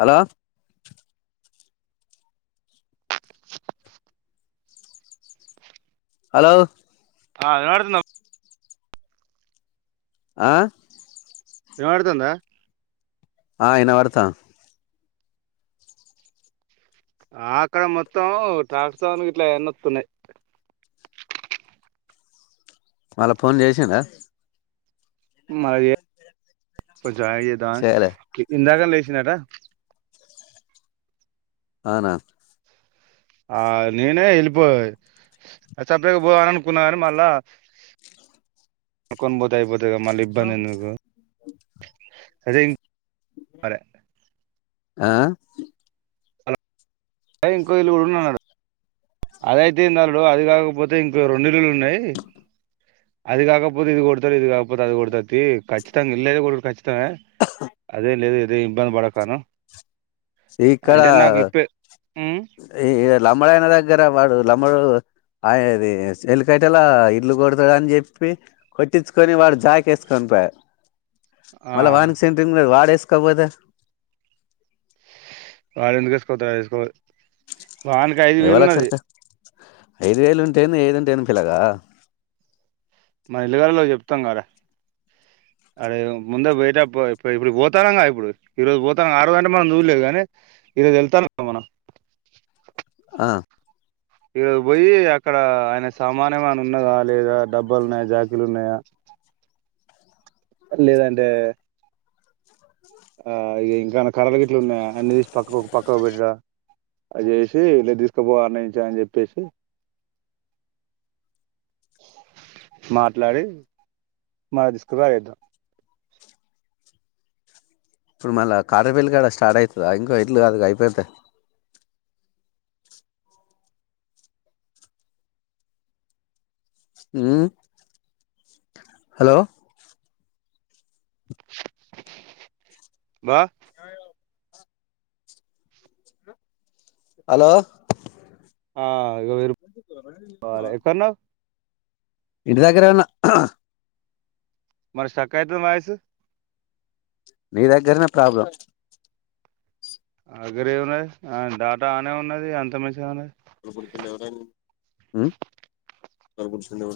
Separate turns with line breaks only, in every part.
Hello hello
ఆ వినబడుతుంద
ఆ
వినబడుతుందా
ఆ వినబడుతాం
ఆక్కడ మొత్తం ట్రాక్టర్ గిట్ల ఎన్నుకున్నయ్
మళ్ళ ఫోన్ చేశిన్రా
మరి కొంచం ఆగి చెద్దామ
చేయలే
ఇందాక లేచిన్ వచ్చిందట
ఆనా
ఆ నేనే ఎళ్ళిపో సపరేడక అనుకున్నాని మళ్ళా కొనుకొని పోతే అయిపోతు అంతేగా మళ్ళీ ఇబ్బంది ఎందుకు సదేయి పలే
ఆ
అ ఇంకో ఇల్లుఉన్నడు అదయితేంది అల్లుడు. అది కాకపోతే ఇంక రెండు ఇల్లులు ఉన్నాయి. అది కాకపోతే ఇది కొడతారు. ఇది కాకపోతే అది కొడతరు. తీ ఖచ్చితంగా ఇల్లఐతే ఖచ్చిత త అది లేదుగ అదే ఇబ్బంది పడకను
సి ఇక్కడ
ఉమ్,
ఈ లంబడైనా దగ్గర వాడు లంబాడోడు అయది సెల్ కట్టేలా ఇల్లు కొడతా. అని చెప్పి కొట్టించుకొని వాడు జాక్ ఏసుకొనిపోయారు.
ఆ,
మళ్ల వాని కి సెంట్రింగ్ లేదు వాడేస్ ఇంకబోతే
వాలేందుకేసుకొద ఏసుకోవాలి వానికి ఐదు వేలు ఉన్నది.
ఎవలెక్కడికి ఐదు వేలు ఉంటేంది ఏది ఉంటేంది పిలగా
మన ఇల్లుగలలో చెప్తాం కదా అరే ముందే పోయిట పో ఇప్పుడు పోతానంగా ఇప్పుడు ఈ రోజు పోతాను ఆరోజంటే మనం చూడలేదు గని ఈరోజు వెళ్తానం కదా మనం
ఆ
ఈరోజు పోయి అక్కడ ఆయన సామాన్ఎమన్నా ఉన్నదా లేదా డబ్బలు ఉన్నాయ జాకిలు ఉన్నాయా లేదంటే ఆ ఇగ ఇంకా ఏన కర్రలు గిట్ల ఉన్నయా అన్ని తీసి పక్క ప పక్క పెడ్డా అది చేసి రేపు తీసుకుపో అనేసి అని చెప్పేసి మాట్లాడి మన తీసుకుపోయిఆడేద్దాం.
ఇప్పుడు మళ్ళ కాట్రపెల్లి కాడ స్టార్ట్ ఐతదా ఇంకో ఇట్లు కాదు అయిపోతే ఊ హలో
వా
అ హలో
ఆ
ర రె ఇంటి దగ్గరే ఉన్న
మరి శ్రక్ ఐతంది వాయిస్
నీ దగ్గరనే ప్రాబ్లం
నాదగ్గరేమున్నది ఆ డాటా ఆనే ఉన్నది అంత మంచిగనె ఉన్నది
ఊ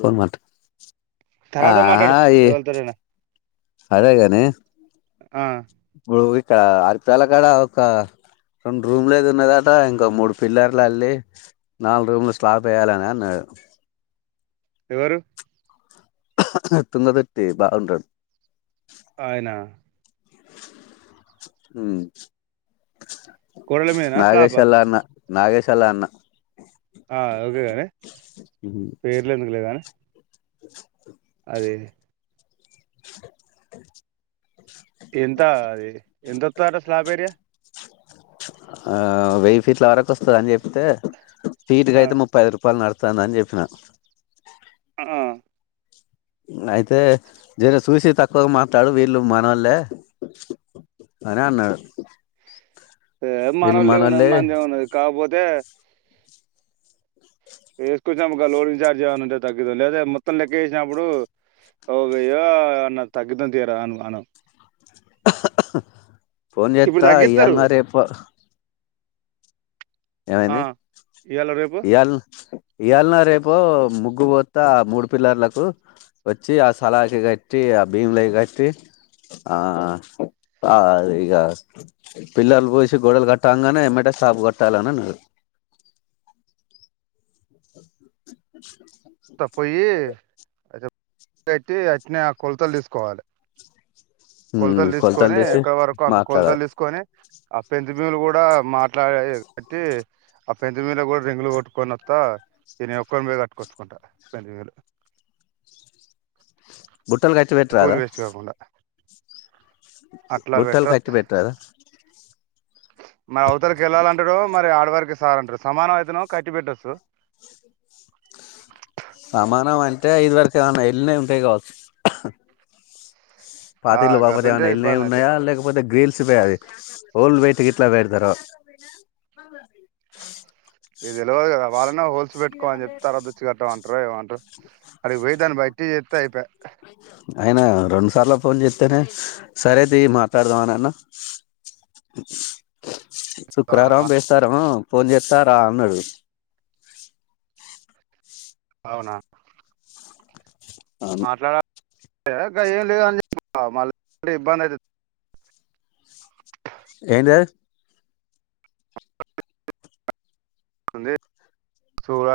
పోన్ మాట్లాడ
తర్వాత మాట్లాడు ఎవలతోనైనా
అదెగాని
ఆ
ఇప్పుడు ఇక్కడ ఆదిత్యల కాడ ఒక రెండు రూమ్లు ఏది ఉన్నదట ఇంకా మూడు పిల్లర్లు అల్లి నాలుగు రూమ్లు స్లాప్ ఎయాలని అన్నాడు
ఎవరు
ఎతుంద తట్టే బాగుంటడి
అయినా
అ
గోడల మీదనా స్లాబా
నాగేశలా అన్న నాగేశలా అన్న
ఆ ఓకేగానే పేర్లు ఎందుకు లే గాని అే ఎంత అది ఎంతొస్తారా స్లాబేరియా
ఆ వెయ్యి ఫీట్ల వరకు వస్తుంద అని చెప్తే సీటు
ఆ,
అయితే ముప్పైదు రూపాయలు నడు వస్తుందని చెప్పినా
ఆ
అయితే జర చూసి తక్కువగా మాట్లాాడు వీళ్ళు మనవల్లే అని అన్నాడు వీళ్ళు
మనళ ఉన్నది
మనోళ్లే
మంచి ఉన్నది కాకపోతే ద వేసుకొచ్చాము ఒక లోలిన్ చార్జ్ ఏవనా ఉంటే తగ్గితాం లేదా మొత్తం లెక్క వేసినప్పుడు ఓయ అన్న తగ్గిద్దం తీరా అ అను
పోన్
ఇప్పుడు
చేత్తా
తగ్గిస్తారు
ఇయ్యళన్నారుారే ఎప్ప
ఆ,
ఏమైంది
ఇవాళ రేపు
ఇయాళ ఇవాళనా రేపు ముగ్గుపోతా ఆ మూడు పిల్లర్లకు వచ్చి ఆ సలాకి కట్టి ఆ భీములై కట్టి ఆ ఆ ఆది ఇగ పిల్లర్లు పోసి గొడలు కట్టాంగానే ఏమంటే స్లాపు క కట్టాలని అన్నాడు [unintelligible]
త పోయి అతే పెట్టి అట్నే ఆ కొలతలు తీసుకోవాలే
ఉమ్
కొలతలు తీసుకొని
తీసి
ఎక్కడి వరకు అంత కొలతలు
మాట్లాడాలి
తీసుకొని ఆ పెంత బీమ్లు కూడా మాట్లా ఆ కాట్టి ఆ పెంత బీమ్లు కూడా రింగులు కొట్టుకొని వత్తా ఇగ నేను ఒక్కని పోయి కట్టుకొ కుంట ఎనిమిది వేయిలు
బుట్టలు కట్ పెట్టి రా అదా
అట్లా
బుట్టలు
బెటర్
కట్ పెట్టరాధ
మరి అవతలకి వెళ్ళాలంటాడు మరి ఆడ వరకి సాల్అంటారు సమానం అయితేనో కట్టి పెట్టొచ్చు
సమానం అంటే ఇది వరకు ఏమన్నా ఎల్లినయ్ ఉంటాయి కావచ్చు పాత
ఆ
ఇల్లు బాపతియి
గసంటే
ఏమైనా వెళ్లినాయి
ఇబ్బంది అయితే
ఉన్నాయా లేకపోతే గ్రీల్ సువ్వే అది హోల్ పెట్టి గిట్ల పెడతారు
ఇగ తెల్వదుగా వాళ్లనే హోల్ తెచ్చ పెట్టుకో అని చెప్తా తరువాత వచ్చి కట్ట అంటారు ఏమంటారు అడికి పోయి దాన్ని బట్టి చెస్తా అయిపో
ఆయన రెండుసార్లు ఫోన్ చేస్తేనే సరేతీయి మాట్లాడదామని అన్న శుక్రారం బెస్తారామో ఫోన్ చేస్తా రా అన్నాడు
అవునా
అవును
గ ఏం లేదు అని చెప్ప మళ్ళీ ఇబ్బంది అయితది
ఏంటిది అది
లే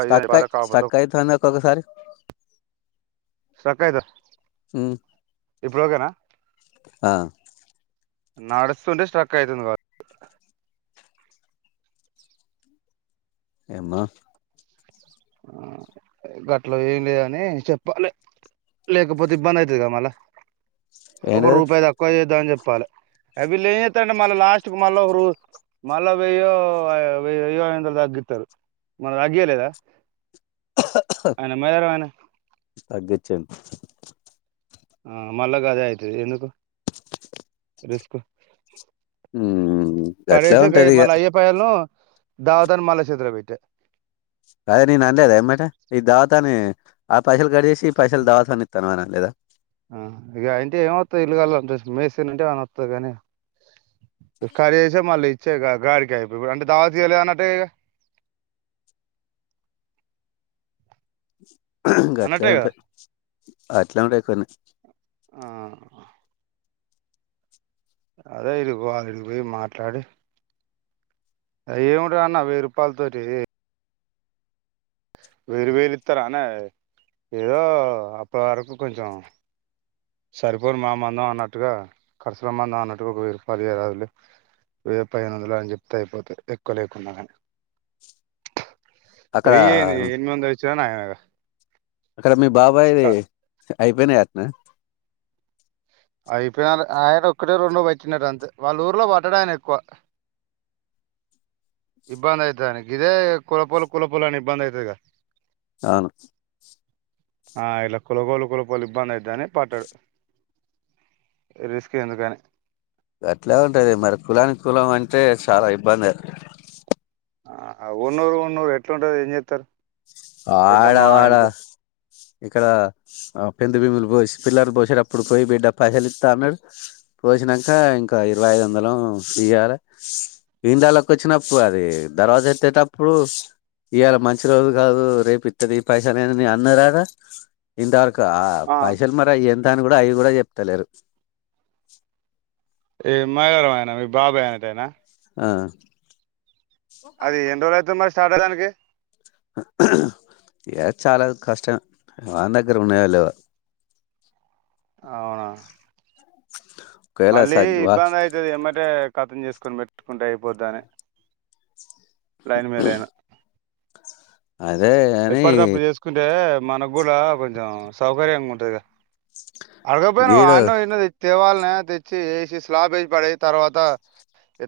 స్టక్ అయి స్టక్ అయితది ఒక్కొక్కసారి
స్టక్ అయిత
ఊ
ఇప్పుడు ఓకేనా
ఆ
నడుస్తుంటే స్టక్ అయితుంది కావ
ఏమో
గట్ల ఏం లేదని చెప్పాలి లేకపోతే ఇబ్బంది అయితది గా మళ్ళా ఒక
ఏంటిది
రూపాయి తక్కువ చేద్దామని చెపు చెప్పాలి అ వీళ్ళు ఏం చెస్తారంటే మళ్ళీ లాస్ట్ క మళ్ళా ఒక రో మళ్ళా వెయ్యో వెయ్యో ఐదు వందలు తగ్గిస్తారు మొన్న తగ్గయలేదా అన్న మర అనే
చెప్పు
ఆ మల్ల గదే అయితది ఎందుకు రిస్క్
ఉమ్ గట్లానే ఉంటంది ఇగ
ధావత్ అని మల్ల చేతులపెట్టే
అదే నేన్ అన్లేదాఎమ్మటే ఈ ధావత్ ఇస్తని ఆ పైసలు కడిచేసి ఈ పైసలు ధావత్ అని ఇస్తానావ అని అన్లేదా
ఆ ఇగ అ ఇంటే ఏమవత్తది ఇల్లుగలోల్ అంట మేస్త్రిని అంటే ఏమన్న వత్తది కానీ ఇప్పుడు కాలిచేస్తే మళ్ళీ ఇచ్చేగా గాడికె అయిపాయే ఇప్పుడు అంటే దధావత్ ఇయలేదన్నట్టే గా ఇగ
గట్లే
కదా
ఉంటయి అట్లే ఉంటయి కొన్ని
ఆ అదే ఈడికి పోవాలి ఈడికిపోయి మాట్లాడి ఎం ఉంటది అన్న వెయ్యి రూపాయల తోటి వేరు వేరు ఇత్తరాఅనే ఏదో అప్పటి వరకు కొంచెం సరిపోను మా మందం అన్నట్టుగా కరుసుల మందం అన్నట్టుగా ఒక వేయి రూపాయలు ఈయరదుల్లి వెయ్య పదిహేను వందలో అని చెప్తే అయిపోతది ఎక్కువ లేకున్నా కానీ
అక్కడ
వేయి ఏంది ఎనిమిది వందలు ఇచ్చిన నయమే
అక్కడ మీ బాబాయిది
క
అయిపోయినయి అట్నా
అయిపోయినాల ఆయన ఒక్కటే రెండో వట్టినరు అంతే వాళ్ళ ఊర్లో వట్టడు ఆయన ఎక్కువ ఇబ్బంది అయితది ఆయనకి ఇదే కులపోలు కులపోలు అని ఇబ్బంది అయితది కదా
అవును
ఆ ఇలా కులపోలు కులపోలు ఇబ్బంది అయితదని పట్టడు. రిస్క్ ఎందుకని
అట్లే ఉంటది మరి కులానికి కులం అంటే చాలా ఇబ్బందే
ఆ ఉన్నూరు ఉన్నూరు ఎట్లుంటది ఏం చేస్తారు. ఎంత
ఆడా
మా
వాడా
ఎంత
ఇక్కడ పెందు బిమ్ములు పోసి పిల్లర్ పోసేటప్పుడు పోయి బిడ్డ పైసలు ఇస్తా అన్నాడు, పోసినంక ఇంకా ఇరవై ఐదు వందలేమో ఇయ్యాలే, ఇండ్లలకి వచ్చినప్పుడు అదే, దర్వాజా ఎత్తేటప్పుడు ఇయ్యాల మంచి రోజు కాదు రేపు ఇస్తతీయి పైసా అని అని అన్నరు ఆడా ఇంతవర కు
ఆ
పైసలు మరా ఏం త అని కూడా అవి కూడా చెప్తలేరు.
ఏమ్ మాయరోగం ఆయనా మీ బాబాయ్ అనటైనా
ఆ
అది ఎన్ని రోజులు అయితది మరి సర్దడానికి
ఏ చాలా కష్టం వాని దగ్గర ఉన్నాయో లేవో
అవునా
ఒకవేళ
మళ్ళీ
స
ఇబ్బంది అయితది ఏమ్మటే కటింగ్ చేసు కొని పెట్టుకుంటే అయిపోతది అని ల్యాండ్ మేలు ఐనా
అదే అని
ఎప్పటిది అప్పుడు చేసుకుంటే మన కూడా కొంచెం సౌకర్యంగా ఉంటది గా అడగక పోయినవా
గీడు
ఆన్నం [inaudible] తవాల్ నా తెచ్చి ఏసి స్లాబ్ ఏసి పడే తర్వాత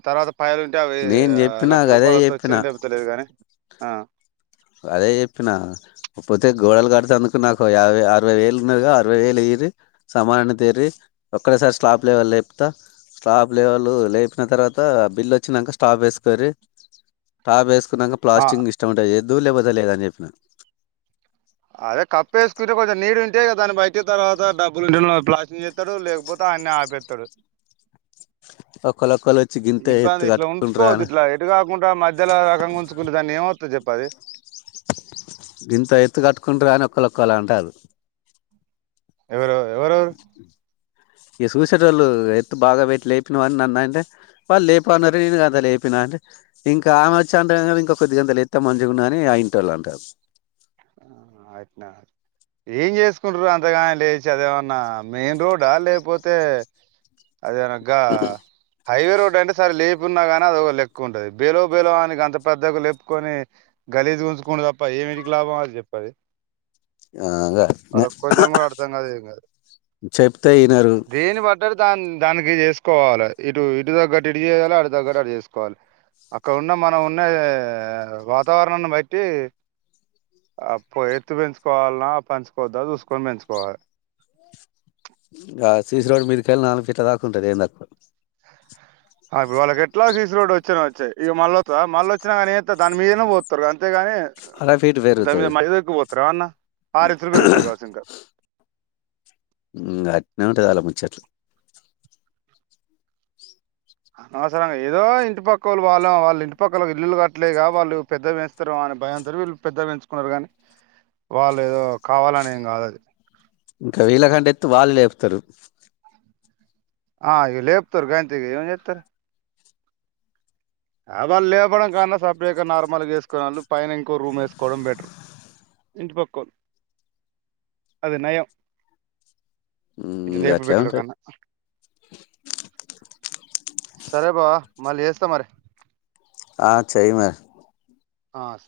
తర్వాత పయలు ఉంటే అవి
నేను చెప్పినా
లక్ష
గదే
రూపాయలు వత్తే
చెప్పినా
వచ్చిండే లేపోతే లేదు గాని ఆ
అదే చెప్పిన పోతే గోడలు కట్టేటందుకు నాకో యాభై అరవై వేలు ఆన్నారుగా అరవై వేలు ఇయిర్రి సామానన్ని తేరి ఒక్కటేసారి స్టాప్ లెవెల్ లేపుతా స్లాప్ లెవలు లేపిన తర్వాత బిల్లు వచ్చినంక స్టాప్ వేసుకోర్రి స్టాప్ వేసుకో కున్నంక
ఆ
ప్లాస్ంటిగ్ ఇష్టముంటే చేద్ దూ లేకపోతే లేదని చెప్పినా
అదే కప్పు వేసుకుంటే కొంచెం నీడు ఉంటే దాన్ని బయట తర్వాత డబ్బులుంటే నో ప్లాస్టింగ్ చేస్తాడు లేకపోతే ఆడనే ఆపేత్తడు
ఒక్కోళ్ళోక్కోలో
ఇబ్బాం గిట్లా ఉంచుకోవద్దు ఇట్లా ఎటు కాకుండా మధ్యలో రకంగా ఉంచుకుంటే దాన్ని ఏమ టు చెప్పది
గింత ఎత్తు కట్టుకుంటారా అని ఒక్కోళ్ళొక్కోలా అంటారు
ఎవరు ఎవరెవరు
ఈ సూసేటోళ్ళు ఎత్తు బాగా పెట్టి లేపినవా అని నన్నంటే వాళ్ళు లేపన్నారు [unintelligible] లేపినా అంటే ఇంకా ఆమె వచ్చి అంటా కా ఇంకా కొద్దిగంత లేపితే మంచిగున్నాదని ఆ ఇంటోళ్ళు అంటారు
ఆశఅట్నా ఏం చేసుకుంటారు అంతగాని లేచి అదేమన్నా మెయిన్ రోడ్ ఆ లేకపోతే అది అనగ్గా హైవే రోడ్ అంటే సరే లేపున్నా కాని అది ఒక లెక్క ఉంటుది బేలో బేలోఆనికి అంత పెద్దగా లేపుకొని గలీజుగుంచుకునుడు తప్ప ఏమిటికి లాభం అది చెప్పది
అగా
కూడా అర్థం కాదు ఏం కాదు
[inaudible] చెప్తే ఇనరు
దాన్ దానికి చేసుకోవాలి ఇటు ఇటు తగ్గట్టు ఇటు చేయాలి అటు తగ్గట్టు అటు చేసుకోవాలి అక్కడన్న మనం ఉన్న వాతావరణాన్ని బట్టి అప్పు ఎత్తు పెంచుకోవాల్నా పంచుకోవద్దా చూసుకొని పెంచుకోవాలి
ఆ సీ సి రోడ్ మీదికెళ్ళి నాలుగు ఫీట్ల దాకా ఉంటది ఏ తక్కువ
రోడ్డు వచ్చినా వచ్చయి ఇగ మళ్ళ మళ్ళ వచ్చినా గానీ దాని మీదనే పోతారుగా అంతేగాని
అర ఫీట్
దాని
పెరుగుతది
మీద [inaudible] ఎక్కువ పోత్తరా అన్న [inaudible] పెరుగుతాది కావచ్చింక
ఇంగ అట్నే ఉంటది ఆళ్ళ ముచ్చట్లు
అనవసరంగా ఏదో ఇంటి పక్కోళ్ళు వాళ్ళ వాళ్ళ ఇంటి పక్కల ఇల్లులు కట్టలేగా వాళ్ళు పెద్దవి పెంచుతారో అని భయంతోని వీళ్ళు పెద్దవి పెంచుకున్నారు కానీ వాళ్ళు ఏదో కావాలని ఏం కాదది
ఇంక వీళ్లకంటే ఎత్తు వాళ్ళు లేపుతారు
ఆ ఇగ లేప్తారు గంతికి ఏం చేత్తారు వాళ్ళు లేపడం కాన్నా సపరేట్గా నార్మల్గా వేసుకుని వాళ్ళు పైన ఇంకో రూమ్ వేసుకోవడం బెటర్ ఇంటి పక్కోళ్ళు అది నయం ఇటు
ఇంగ
లేపి
అట్లే
పెట్టుడు
ఉంటది
కన్నా సరే బావా మళ్ళీ చేస్తా మరి
ఆ చెయ్ మ
ఆ స